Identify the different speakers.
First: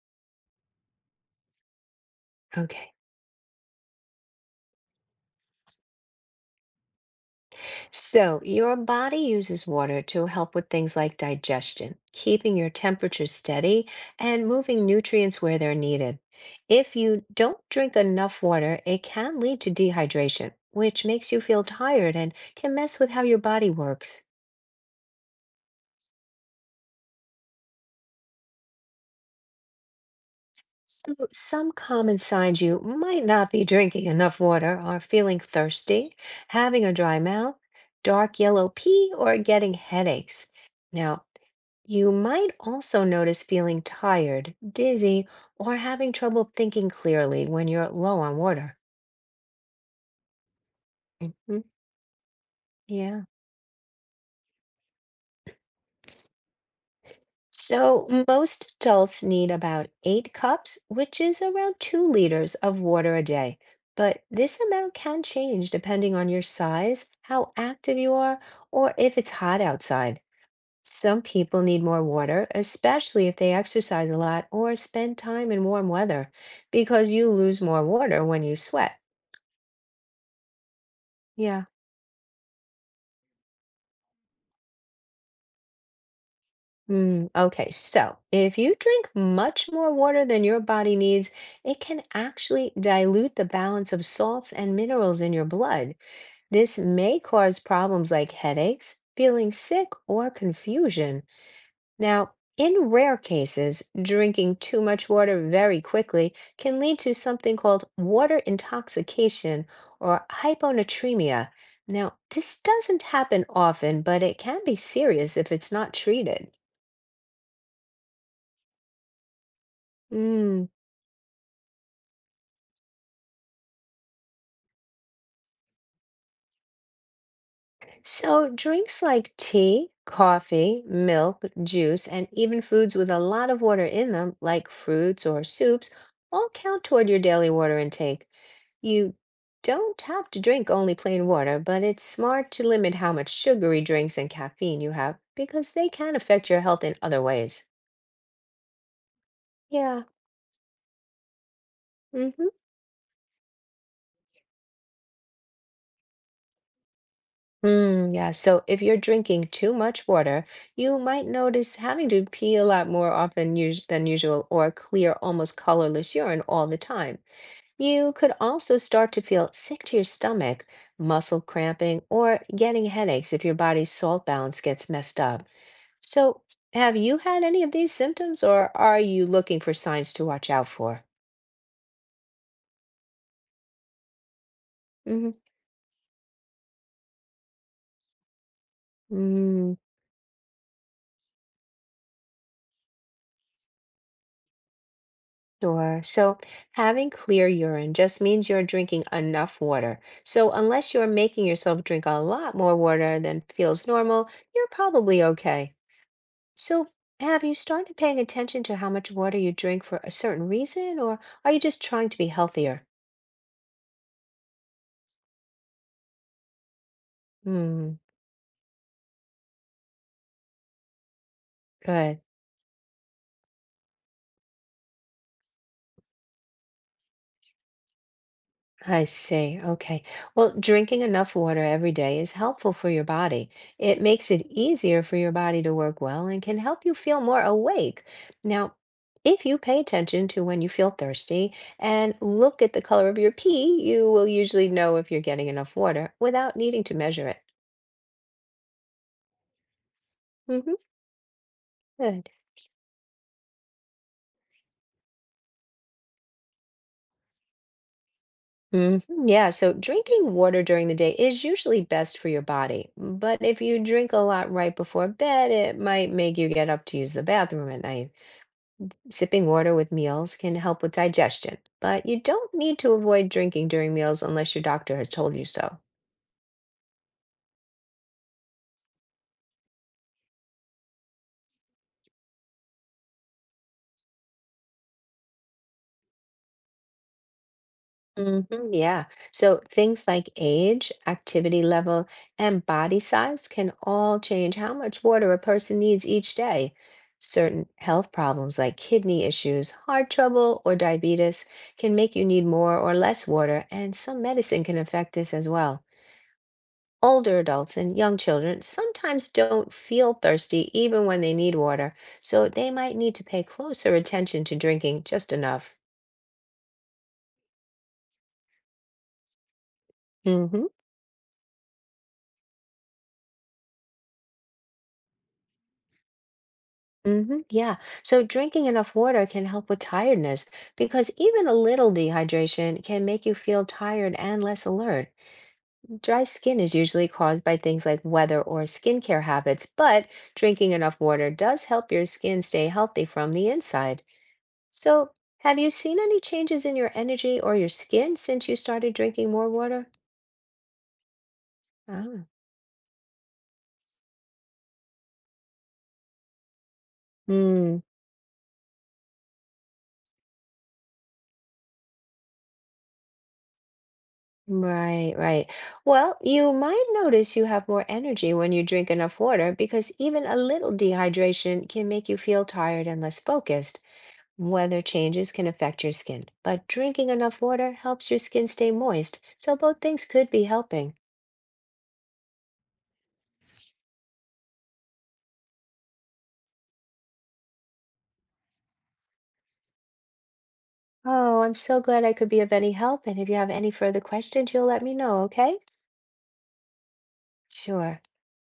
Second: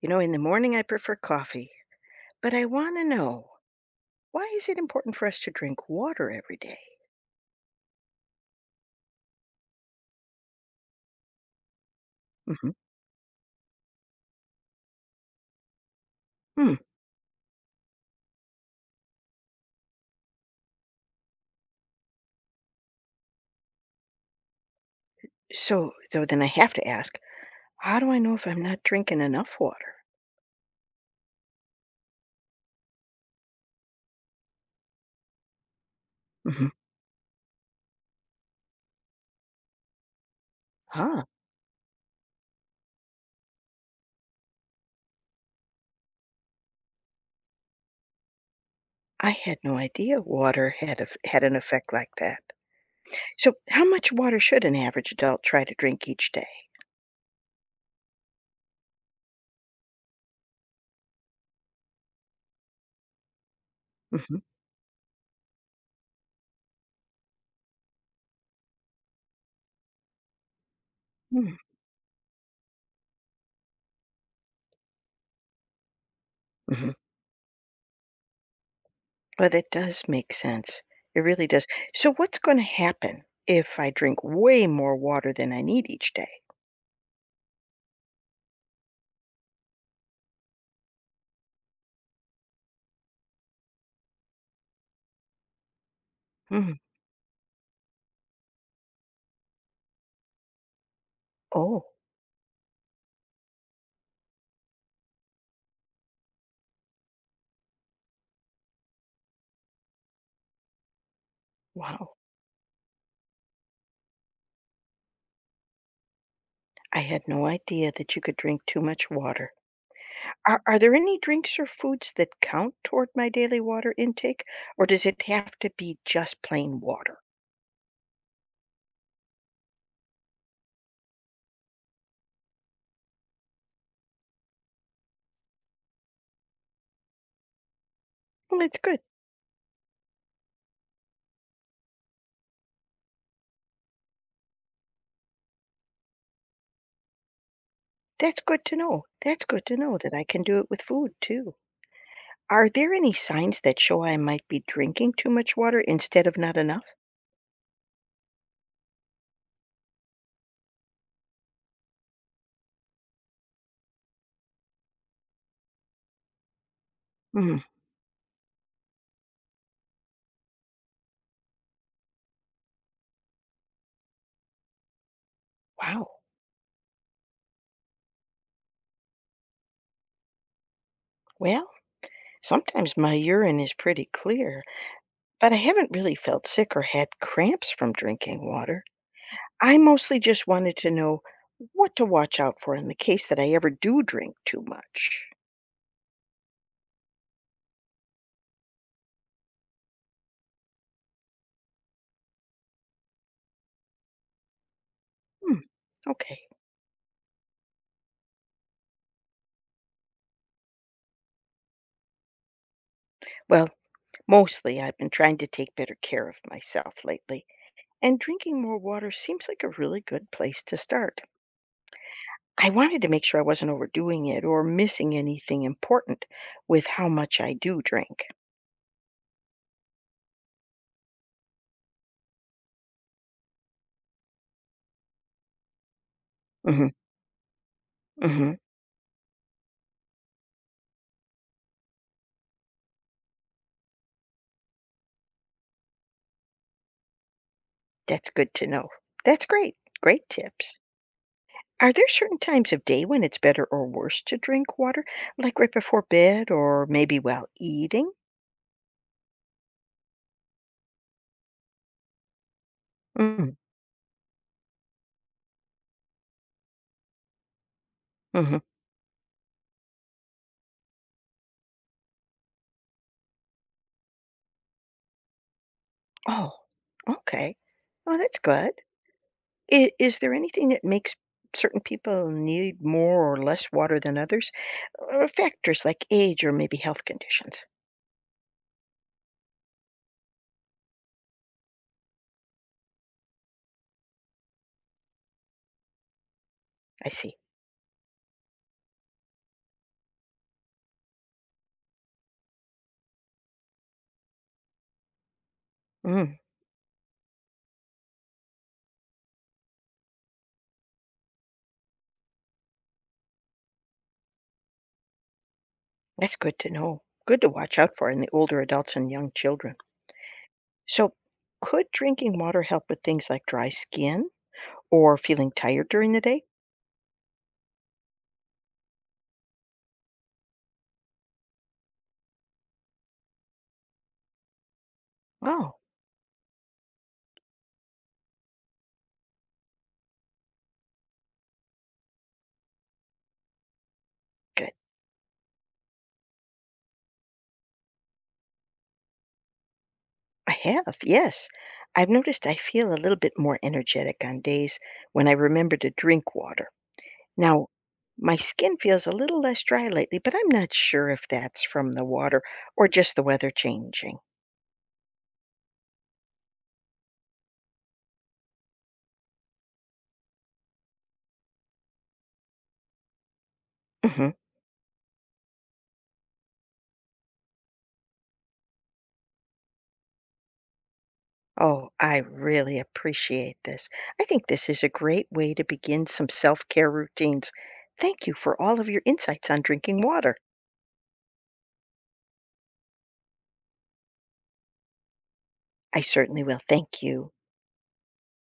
Speaker 1: You know, in the morning I prefer coffee, but I
Speaker 2: Okay.
Speaker 1: want to know, why is it important for us to drink water every day?
Speaker 2: So your body uses water to help with things like digestion, keeping your
Speaker 1: Mhm.
Speaker 2: temperature steady, and moving nutrients where they're needed.
Speaker 1: Hmm.
Speaker 2: If you don't drink enough water, it can lead to dehydration, which makes you feel tired and can mess with how your body works.
Speaker 1: So then I have to ask, how do I know if I'm not drinking enough water?
Speaker 2: So, some common signs you might not be drinking enough water are feeling thirsty,
Speaker 1: Mhm.
Speaker 2: having a dry mouth, dark yellow pee, or getting headaches.
Speaker 1: Huh.
Speaker 2: Now, you might also notice feeling tired, dizzy, or having trouble thinking clearly when you're low on water.
Speaker 1: I had no idea water had an
Speaker 2: Hmm.
Speaker 1: effect like that.
Speaker 2: Yeah.
Speaker 1: So, how much water should an average adult try to drink each day?
Speaker 2: So, most adults need about 8 cups, which is around 2 liters of water a day. But
Speaker 1: Mhm.
Speaker 2: this amount can change depending on your size, how active you are, or if it's hot outside. Some
Speaker 1: Hmm.
Speaker 2: people need more water, especially if they exercise a lot or spend time in warm weather,
Speaker 1: Mhm.
Speaker 2: because you lose more water when you sweat.
Speaker 1: Well, that does make sense. It really
Speaker 2: Yeah.
Speaker 1: does. So, what's going to happen if I drink way more water than I need each day?
Speaker 2: Okay. So if you drink much more water than your body needs, it can actually dilute the balance of salts and minerals in your blood.
Speaker 1: Hmm.
Speaker 2: This may cause problems like headaches, feeling sick, or confusion.
Speaker 1: Oh,
Speaker 2: Now, in rare cases, drinking too much water very quickly can lead to something called water intoxication or hyponatremia.
Speaker 1: wow.
Speaker 2: Now, this doesn't happen often, but it can be serious if it's not treated.
Speaker 1: I had no idea that you could drink too much water. Are,
Speaker 2: Mm.
Speaker 1: are there any drinks or foods that count toward my daily water intake, or does it have to be just plain water?
Speaker 2: So, drinks like tea, coffee, milk, juice, and even foods with a lot of water in them, like fruits or soups, all count toward your daily water intake.
Speaker 1: Well, that's good.
Speaker 2: You don't have to drink only plain water, but it's smart to limit how much sugary drinks and caffeine you have because they can affect your health in other ways.
Speaker 1: That's good to know. That's good to know
Speaker 2: Yeah.
Speaker 1: that I can do it with food too.
Speaker 2: Hmm.
Speaker 1: Are there any signs that show I might be drinking too much water instead of not enough?
Speaker 2: Yeah, so if you're drinking too much water, you might notice having to pee a lot more often us than usual or clear, almost colorless urine all the time.
Speaker 1: Hmm,
Speaker 2: You could also start to feel sick to your stomach, muscle cramping, or getting headaches if your body's salt balance gets messed up.
Speaker 1: wow.
Speaker 2: So, have you had any of these symptoms, or are you looking for signs to watch out for?
Speaker 1: Well, sometimes my urine is pretty clear, but I haven't really felt sick or had cramps from drinking water.
Speaker 2: Mm-hmm.
Speaker 1: I mostly just wanted to know what to watch out for in the case that I ever do drink too much.
Speaker 2: Sure. So having clear urine just means you're drinking enough water. So unless you're making yourself drink a lot more water than feels normal, you're probably
Speaker 1: Hmm,
Speaker 2: okay.
Speaker 1: okay.
Speaker 2: So have you started paying attention to how much water you drink for a certain reason, or are you just trying to be healthier?
Speaker 1: Well, mostly I've been trying to take better care of myself lately,
Speaker 2: Hmm,
Speaker 1: and drinking more water seems like a really good place to start.
Speaker 2: good.
Speaker 1: I wanted to make sure I wasn't overdoing it or missing anything important with how much I do drink.
Speaker 2: I see. Okay. Well, drinking enough water every day is helpful for your body. It makes it easier for your body to work well and can help
Speaker 1: Mhm.
Speaker 2: you feel more awake.
Speaker 1: Mhm.
Speaker 2: Now, if you pay attention to when you feel thirsty and look at the color of your pee, you will usually know if you're getting enough water without needing to measure it.
Speaker 1: That's good to know. That's great. Great
Speaker 2: Hmm.
Speaker 1: tips. Are there
Speaker 2: Good.
Speaker 1: certain times of day when it's better or worse to drink water, like right before bed or maybe while eating?
Speaker 2: Hmm. Yeah, so drinking water during the day is usually best for your body. But
Speaker 1: Mm,
Speaker 2: if you drink a lot right before bed, it might make you get up to use the bathroom at night.
Speaker 1: mhm.
Speaker 2: Sipping water with meals can help with digestion, but you don't need to avoid drinking during meals unless your doctor has told you so.
Speaker 1: Oh, okay. Oh, that's good. Is there anything that makes certain people need more or less water than others? Factors like age or maybe health conditions.
Speaker 2: Hmm. Yeah. So things like age, activity level, and body size can all change how much water a person needs each day.
Speaker 1: I see.
Speaker 2: Certain health problems like kidney issues, heart trouble, or diabetes can make you need more or less water, and some medicine can affect this as well.
Speaker 1: Mm,
Speaker 2: Older adults and young children sometimes don't feel thirsty even when they need water, so they might need to pay closer attention to drinking just enough.
Speaker 1: that's good to know. Good to watch out for in the older adults and young children.
Speaker 2: Mm-hmm.
Speaker 1: So, could drinking water help with things like dry skin or feeling tired during the day?
Speaker 2: Mm-hmm. Yeah. So drinking enough water can help with tiredness because even a little dehydration can make you feel tired and less alert.
Speaker 1: Oh,
Speaker 2: Dry skin is usually caused by things like weather or skincare habits, but drinking enough water does help your skin stay healthy from the inside.
Speaker 1: good.
Speaker 2: So, have you seen any changes in your energy or your skin since you started drinking more water?
Speaker 1: I have, yes. I've
Speaker 2: Ah,
Speaker 1: noticed I feel a little bit more energetic on days when I remember to drink water. Now,
Speaker 2: mm,
Speaker 1: my skin feels a little less dry lately, but I'm not sure if that's from the water or just the weather changing.
Speaker 2: right. Well, you might notice you have more energy when you drink enough water because even a little dehydration can make you feel tired and less focused.
Speaker 1: Hmm.
Speaker 2: Weather changes can affect your skin, but drinking enough water helps your skin stay moist, so both things could be helping.
Speaker 1: Oh, I really appreciate this. I think this is a great way to begin some self care routines. Thank you for all of your insights on drinking water.
Speaker 2: Oh, I'm so glad I could be of any help, and if you have any further questions, you'll let me know, okay?
Speaker 1: I certainly will. Thank you.
Speaker 2: Sure.